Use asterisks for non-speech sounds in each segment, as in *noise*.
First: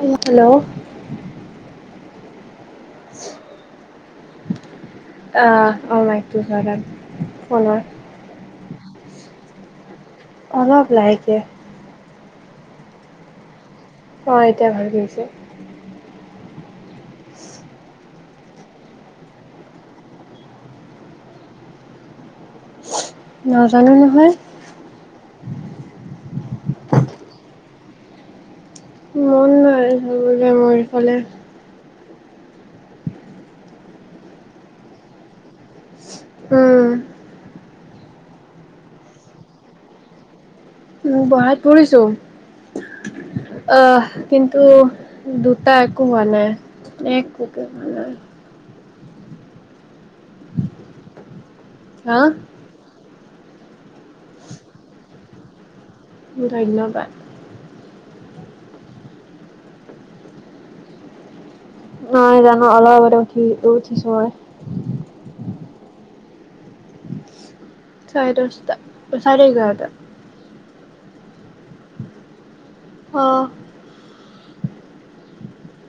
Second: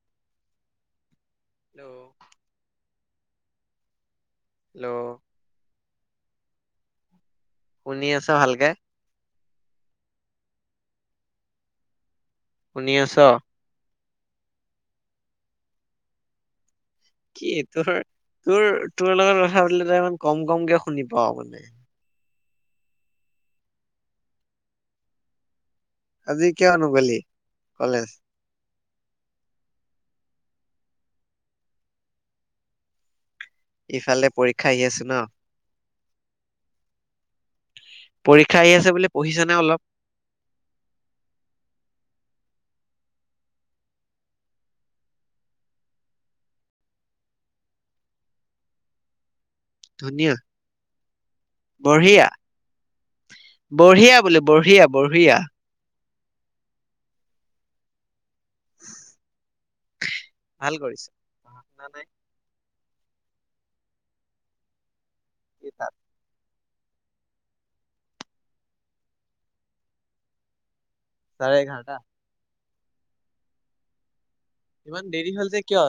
Hello hello hello অ মাই দু ধাৰণ শুনি আছা ভালকে অলপ লাহেকে শুনি আছ অ এতিয়া ভাল হৈছে কি তোৰ তোৰ তোৰ লগত কথা পাতিলে ত ইমান কম কমকে শুনি পাও মানে নাজানো নহয় আজি কিয় নাগলি কলেজ মন নাই যাবলৈ মোৰ ইফালে ইফালে পৰীক্ষা আহি আছে ন উম পৰীক্ষা আহি আছে বুলি পঢ়িছানে অলপ উ পঢ়াত পঢ়িছো আহ কিন্তু দুটা একো হোৱা নাই একো হোৱা নাই ধুনিয়া হা বঢ়িয়া বঢ়িয়া বোলে বঢ়িয়া বঢ়িয়া ধন্যবাদ *unintelligible* ভাল কৰিছ *unintelligible* অ অলপ আগতে হুই উঠিছো মই এ তাত চাৰে দহ তাত অ চাৰে এঘাৰ তাত চাৰে এঘাৰ তা অ ইমান দেৰি হল যে কিয়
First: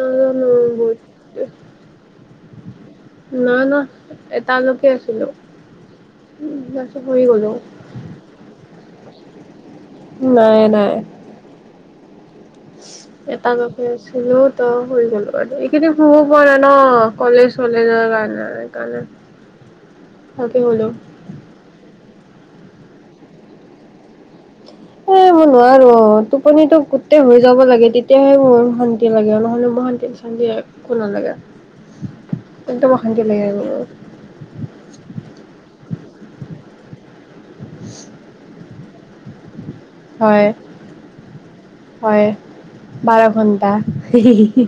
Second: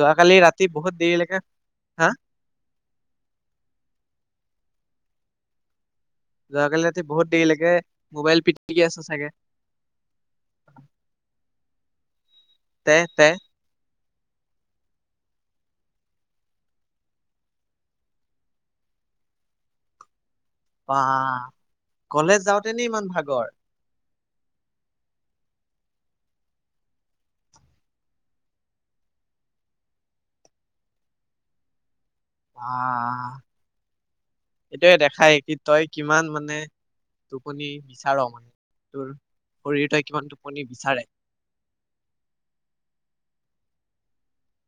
যোৱাকালি ৰাতি বহুত দেৰিলৈকে হা নহ নহ এটালৈকে আছিলো যোৱাকালি তাৰপিছত ৰাতি শুই বহুত দেৰি গ'লো। লাগে মোবাইল পিটিকি আছ তাকে নাই নাই। তে তে এটা লৈকে আছ ছিলো ত হৈ গলো অ এইগিদিন শুব পৰা নাই ন কলেজ চলেজৰ কাৰণে সেইকাৰণে ভালকে শুলো। বাঁহ কলেজ যাওঁতেনে ইমান ভাগৰ এ মই নোৱাৰো অ টোপনি টো গোটেই হৈ যাব লাগে তেতিয়াহে মোৰ শান্তি লাগে নহলে মোৰ শান্তি চান্তি একো নালাগে একদম অশান্তি আহ লাগে মোৰ। এইটে দেখাই কি তই কিমান মানে টোপনি বিচাৰ মানে তোৰ শৰীৰ তই কিমান হয় টোপনি বিচাৰে হয় বাৰ ঘন্টা হি-হি-হি-হি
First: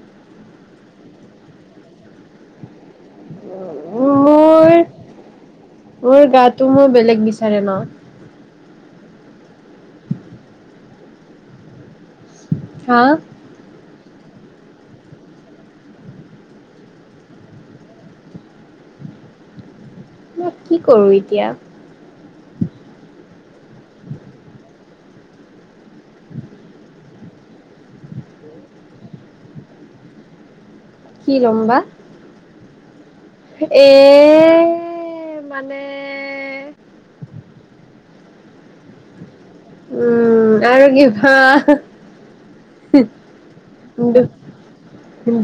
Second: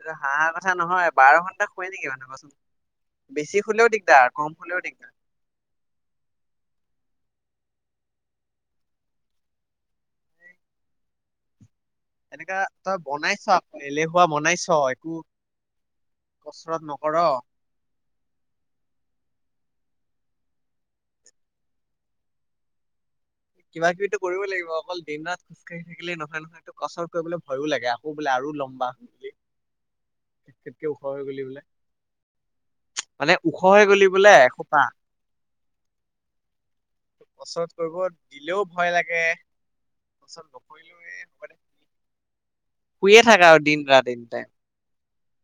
এটো হাঁহা কথা নহয় বাৰ ঘন্টা শুৱে নেকি মানুহ কোৱাচোন বেছি শুলেও দিগদাৰ কম মোৰ শুলেও দিগদাৰ মোৰ গাটো মই বেলেগ বিচাৰে ন এনেকা তই হা বনাইছ আকৌ এলেহু এনেকুৱা বনাইছ একো কচৰত নকৰ মই কি কৰো এতিয়া কিবা কিবিতো কৰিবই লাগিব অকল দিন ৰাত খোজ কাঢ়ি থাকিলে নহয় নহয়ো কচৰত কৰিবলে ভয়ো লাগে আকৌ বোলে আৰু লম্বা বুলি কেতকে ওখ হৈ কি গলি ল'ম বোলে বা? মানে ওখ হৈ এ গলি বোলে এসোপা মানে কত দিলেও ভয় লাগে কচৰত উম আৰু কি ভা শুয়ে থাকা আৰু দিন ৰাতি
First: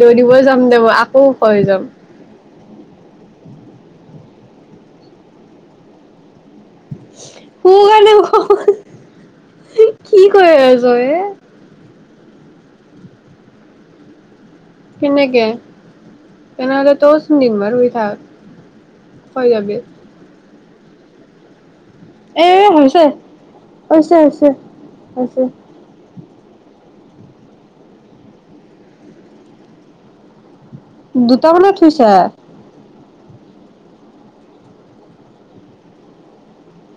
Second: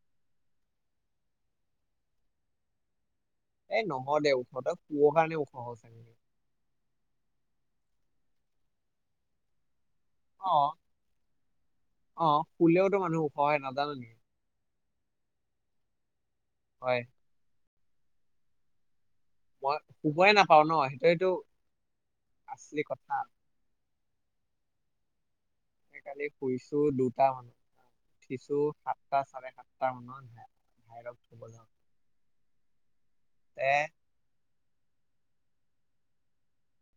দৌৰিব যাম দে ম আকৌ ওষ হৈ যাম এ নহয় দে ওখ ত শুৱ কাৰণে ওখ শু কাৰনে ওখ হি- হি কি কৈ অ আছ হে অ শুলেওতো মানুহ ওখ হয় নাজান নেকি কেনেকে তেনেলে হয় তচ ন দিন মাৰু সাত মই শুবয়ে নাপাওঁ ভা ন সেইটো সটো এএ এ হৈছে হৈছে হৈছে হৈছে মই কালি শুইছো দুটা মানত উঠিছো সাতটা চাৰে সাতটা মানত হে দুটামানত শুইছো। এ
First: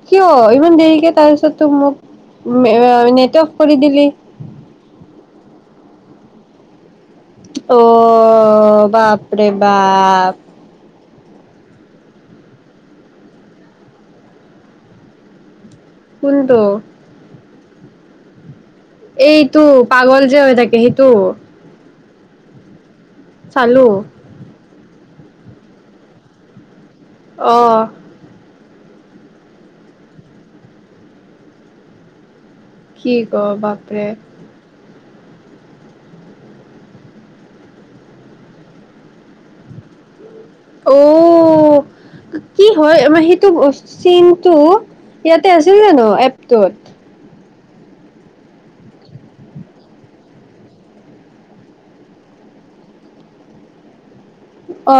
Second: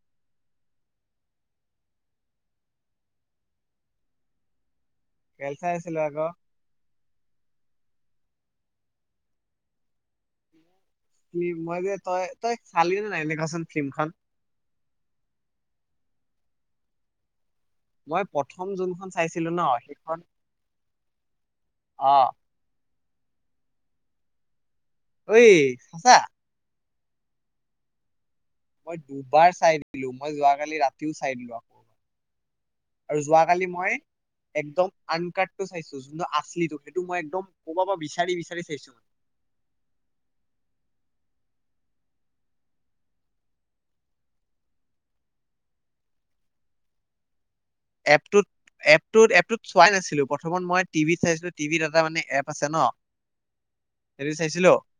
কিয় ইমান দেৰিকে তাৰপিছত তো মোক নেট অফ কৰি দিলি। খেল চাইছিলো আকৌ। অও বাপৰে বাবাবাপ। হম মই যে তই তই চালি নে নাই লিখাচোন ফিল্মখন। কোনটো। মই পত। এইটো পাগল যে হৈ থাকে সেই। তো। অ চালু। ঐ সচাঁ অ'হ মই দুবাৰ চাই দিলো মই যোৱাকালি ৰাতিও চাই দিলো। আকৌ কি ক বাপৰে। আন কাৰ্ডটো চাইছো যোনটো আচলি তো সেইটো মই একদম কোৰবাৰপৰা বিচাৰি বিচাৰি চাইছো মান। অও কি হয় আমাৰ সেইটো চমটো ইয়াতে আছিল জানো এপটোত। এপটোত এপটোত এপটোত চোৱাই নাছিলো। প্ৰথমত মই টিভিত চাইছিলো টিভিত এটা মানে এপ আছে। ন হেৰি চাইছিলো। অ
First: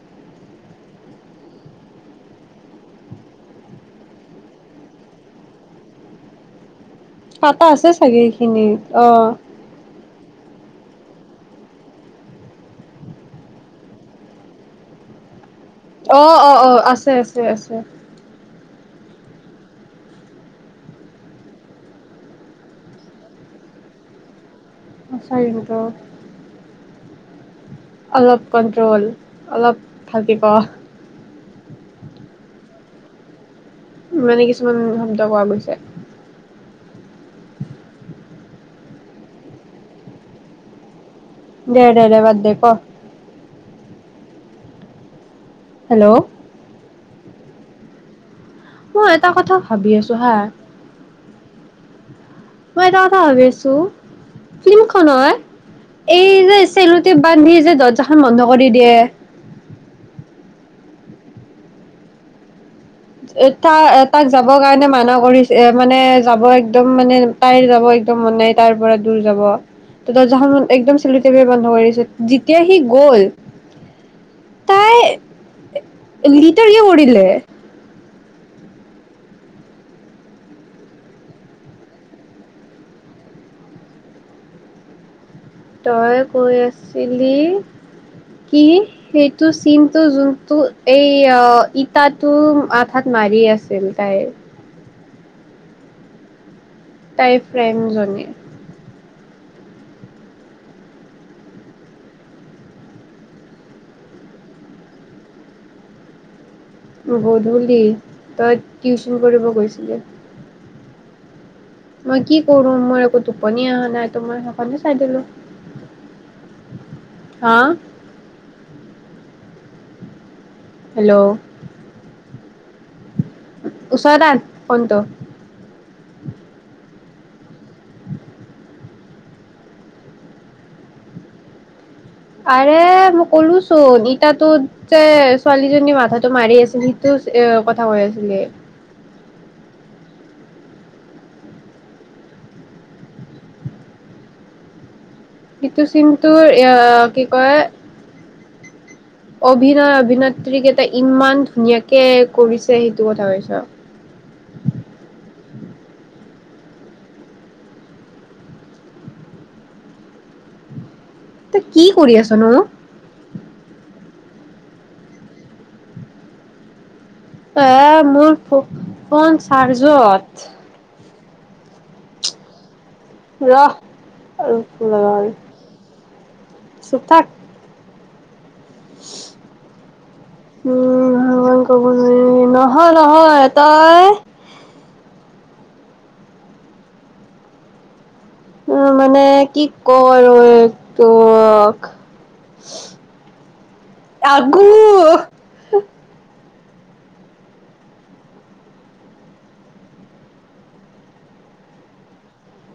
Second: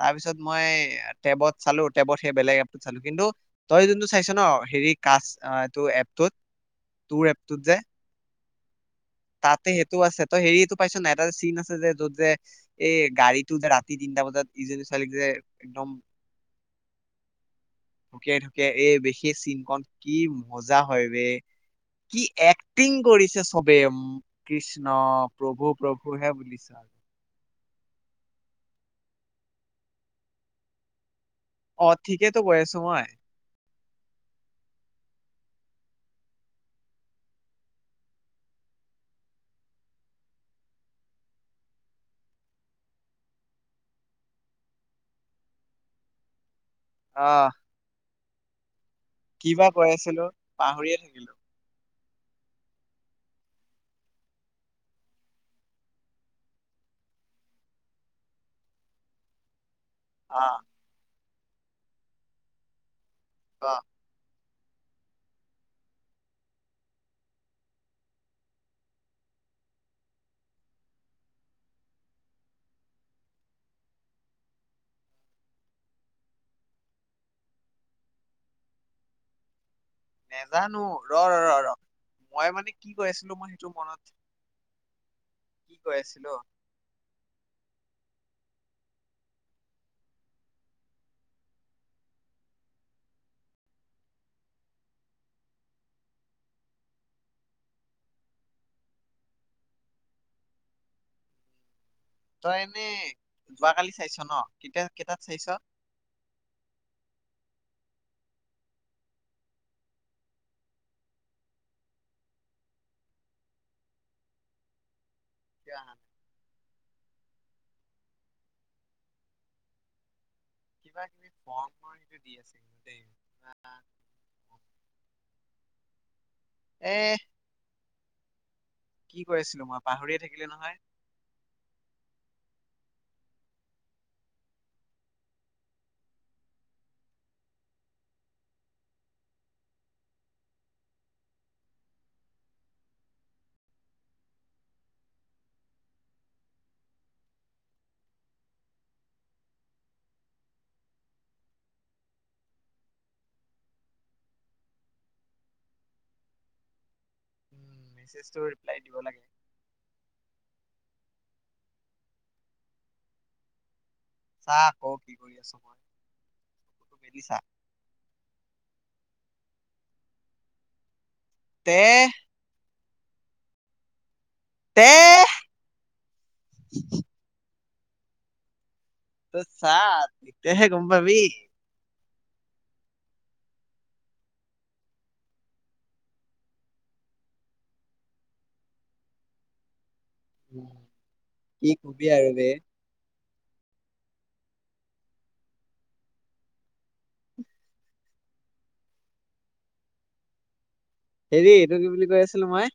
তাৰ পিছত মই টেবত চালো টেবত সেই বেলেগ এপটোত চালো কিন্তু তই যোনটো চাইছ ন হেৰি কাচ এইটো এপটোত। তোৰ এপটোত তাতে যে আছে চাগেই। সিনি। তাতে সেইটো আছে। ত হেৰিটো পাইছ ন এটা চিন আছে। যে য'ত যে এই গাড়ীটো যে ৰাতি তিনটা বজাত ইজনী ছোৱালীক যে। একদম অ অ অ আছে। আছে, আছে, আছে। ঢুকিয়াই ঢকিয়াই এই সেইষ চিনক কি মজা হয় ব কি এক্টিং কৰিছে। চবে উম কৃষ্ণ সঁচাই প্ৰভু কিন্তু প্ৰভু হে বুলিছ। অলপ কণ্ট্ৰল অলপ থাকিব। অ ঠিকেইতো গৈছোঁ। মই মানে কিছুমান শব্দ কোৱা গৈছে। দে দে দে বদে ক। হেল্ল'। অহ। মই এটা কথা ভাবি আছো আছিলো হা। পাহৰিয়ে থাকিলো মই এটা কথা ভাবি আছো ফিল্মখন হয়। এই যে চেলট বান্ধি যে দৰ্জাখন বন্ধ কৰি দিয়ে। অহঁ এটা অ এটাক। যাবৰ কাৰণে মানা কৰিছে। এ মানে যাব একদম মানে তাই যাব একদম মানেই তাইৰ পৰা দূৰ যাব ত দৰ্জাখন একদম চেলি বন্ধ কৰিছে যেতিয়া সি গল তাই লিটাৰ কৰিলে। নজানো ৰ ৰ ৰ ৰ মই মানে কি কৈ আছিলো মই সেইটো মনত কি কৈ তই আছিলো কৈ আছিলি কি সেইটো চীনটো জোনটো এই ইটাটো আঠাত মাৰি আছিল তাইৰ তাই ফ্ৰেম জনী তই এনে যোৱাকালি চাইছ ন কেতিয়া কেইটাত চাইছ গধূলি তই টিউচন কৰিব গৈছিলি মই কি কৰো মোৰ একো টোপনি অহা নাই মই সেইকাৰণে চাই দিলো কিয় হ হাঁ কিবা কিবি ফৰ্ম ফৰ্ম দি আছে ওচৰত আন ফোনটো এ কি কৈ আছিলো মই পাহৰিয়ে থাকিলো নহয় আৰে মই কলোচোন ইতাতো যে ছোৱালীজনীৰ মাথাটো মাৰি আছিল সেটো এ কথা কৈ আছিলে সেইতু চিনতোৰ এ কি কয় অভিনয় অভিনেত্ৰী কেইটা ইমান ধুনীয়াকে কৰিছে সেইটো কথা কৈছ আৰু উম মেছেজটো ৰিপ্লাই দিব লাগে তই কি কৰি আছ ন চাহ আক কি কৰি আছো মই মেলি চা আহ মোৰফ ফোন চাৰ্জত তে ৰ আৰু তে কি লগা চুপ থাক ত চা তেতিয়াহে গম উম, পাবি ভগৱান ক'ব নহয় নহয় তই উম মানে কি কৰ উম, একটো কি কবি আৰু বে আগো হেৰি এইটো কি বুলি কৈ আছিলো মই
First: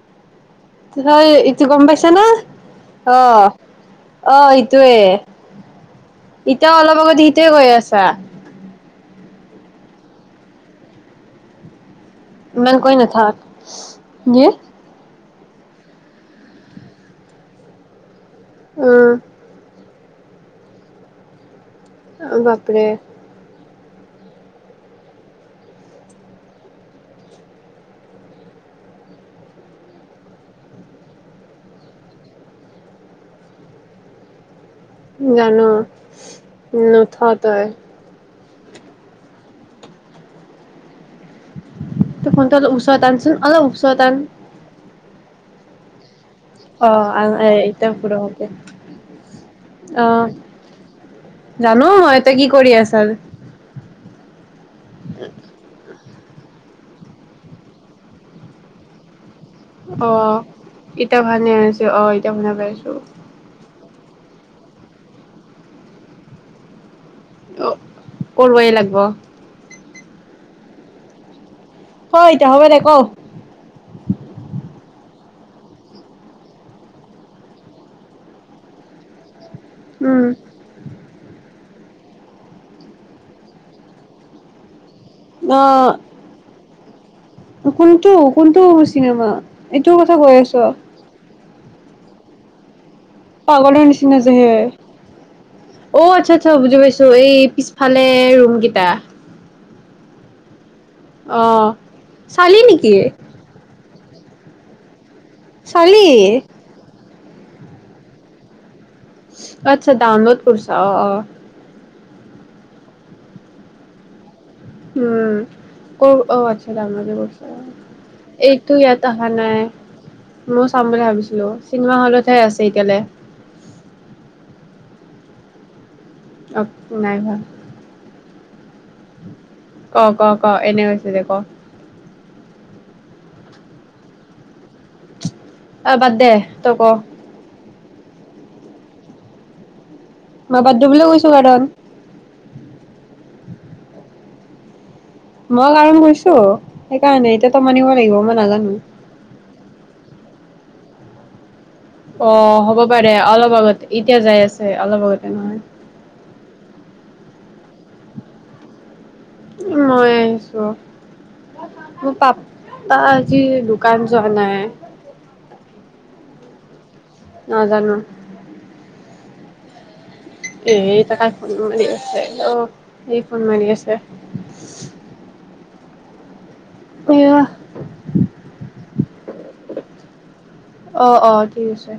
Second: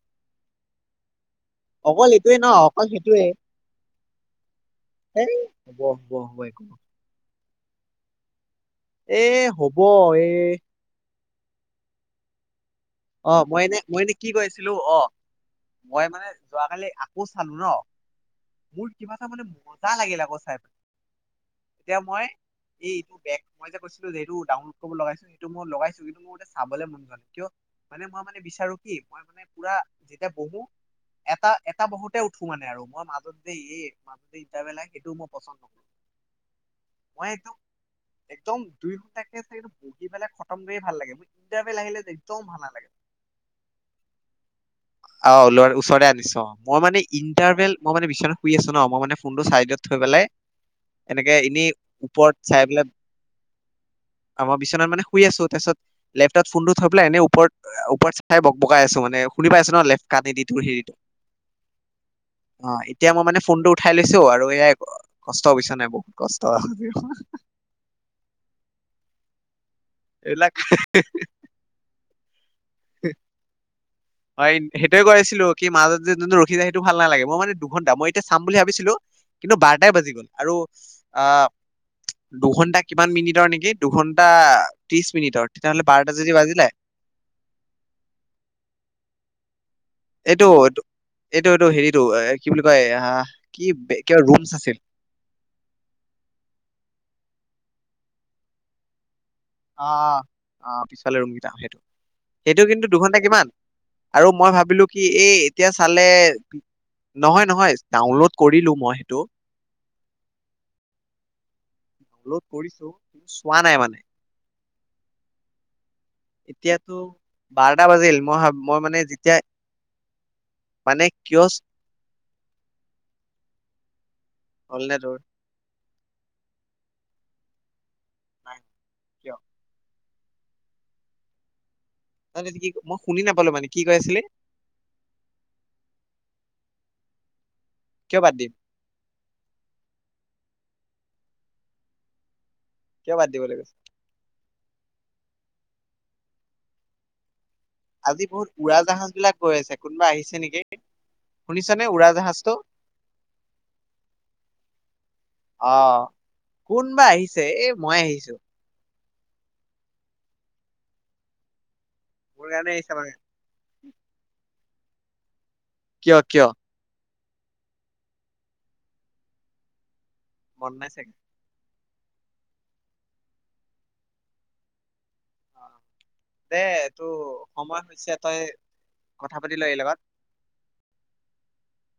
*inaudible* গম পাইছ অকল না এইটোৱে ন অঁ অঁ হে হব হব কি কৈ আছা এ হ'ব এ ইমান কৈ অ নাথাক। মই এনে মই এনে কি ইয়ে কৰিছিলো অ মই মানে যোৱাকালি আকৌ চালো ন মোৰ উম, কিবা এটা মানে ম য লাগিল আকৌ চাইব তেতিয়া মই বাপৰে এই এইটো বেগ মই যে কৈছিলো যটো ডাউনোড কৰিব লগাইছো সেইটো মই লগাইছো কিন্তু মোৰ চাবলে মন যোৱা নাই কিয়? মানে মই মানে বিচাৰো কি মই মানে পুৰা যেতিয়া বহো এটা এটা বহোতে উঠো মানে আৰু মই মাজত যে এই মাজতে জানো উ নুঠ মই একদম তই একদম দুই ঘণ্টাকে বহি পেলাই খতম কৰি ভাল লাগে মোৰ ইণ্টাৰভেল আহিলে ত একদম ফোনটো ভাল অলপ নালাগে। ওচৰত আনচোন অলপ ওচৰ আন অ ল ওচৰলে আনিছো মই মানে অ', ইণ্টাৰভেল এতিয়া মই মানে পুৰা বিচনাত ভালকে শুই আছো ন মই মানে ফোনটো চাইডত থৈ পেলাই অ', এনেকে এনেই জানো মই ওপৰত তই কি চাই কৰি পেলাই আছা। মই বিচনাত মানে শুই আছো তাৰপিছত লেপটপ ফোনটো থম এনে ওপৰতৰ ওপৰত চাই বক বকাই আছো মানে শুনি পাইছো ন লেফ্ট অ কাণেদি তোৰ হেৰিটো এতিয়া ভালকে শুনছো অহ এতিয়া শুনি অ পাইছো এতিয়া মই মানে ফোনটো উঠাই লৈছো আৰু এয়াই কষ্ট বুইছা নাই বহুত কষ্ট অ কৰৱাই লাগব এইবিলাক হি হি হি হয় তে হ দেখ *unintelligible* হয় সেইটোৱে গছিলো কি মাজত যোনটো ৰখি যায় সেইটো ভাল নালাগে মই মানে দুঘন্টা মই এতিয়া চাম বুলি ভাবিছিলো কিন্তু বাৰটাই বাজি গ'ল আৰু অ দুঘন্টা কিমান মিনিটৰ নেকি দুঘন্টা ত্ৰিশ মিনিটৰ তেতিয়াহ'লে বাৰটা যদি বাজিলে কোনটো কোনটো চিনেমা? এইটোও কথা কৈ এইটো আছো এইটো এইটো হেৰিটো এ কি বুলি কয় এ পাগলৰ নিচিনা যে হে অ আচ্ছা আচ্ছা বুজি পাইছো এই পিছ ভালে ৰুমকিটা অ অ পিছফালে ৰুমকেইটা সেইটো চালি সেইটো কিন্তু নেকি দুঘণ্টা কিমান? আৰু মই ভাবিলো কি এই এতিয়া চালে চালি। নহয় নহয় ডাউনলোড কৰিলো মই সেইটো আচ্ছা ডাউন লদ কৰিছা অ অ ডাউনলোড কৰিছো চোৱা নাই মানে উম অ অ আচ্ছা এতিয়াতো ডাউনলড এ কৰিছা বাৰটা বাজিল মই ভাব এইটো মই মানে ইয়াত অহা যেতিয়া নাই ময় চাম মানে বুলি কিয় ভাবিছিলো চিনেমা হলতহে আছে এতিয়ালৈ হল নে তোৰ? অ নাই হোৱা নাই কিয় ক ক ক এনে কৈছো দে ক ত কি মই শুনি নাপালো মানে কি কৈ আছিলে আহ বাদ দে তই ক কিয় বাদ দিম মই বাদ দিবলৈ কৈছো কাৰণ কিয় বাদ দিব লাগিব মই কাৰণ হৈছো সেইকাৰণে এতিয়া তই মানিব লাগিব আজি মই বহুত নাজানো উৰা জাহাজ বিলাক গৈ আছে কোনোবা আহিছে নেকি এক অ হ'ব পাৰে অলপ আগতে এতিয়া যাই আছে অলপ আগতে নহয় আছে এ মই আহিছো মই আহিছো মোৰ কাৰণে আহিছে পাপা মানে আজি দোকান যোৱা নাই কিয় কিয় নাজানোঁ মন এ নাই চাগে তাত অ এই ফোন মাৰি আছে অ দে টো এয়া সময় হৈছে তই কথা পাতি ল এই লগত অ অ ঠিক আছে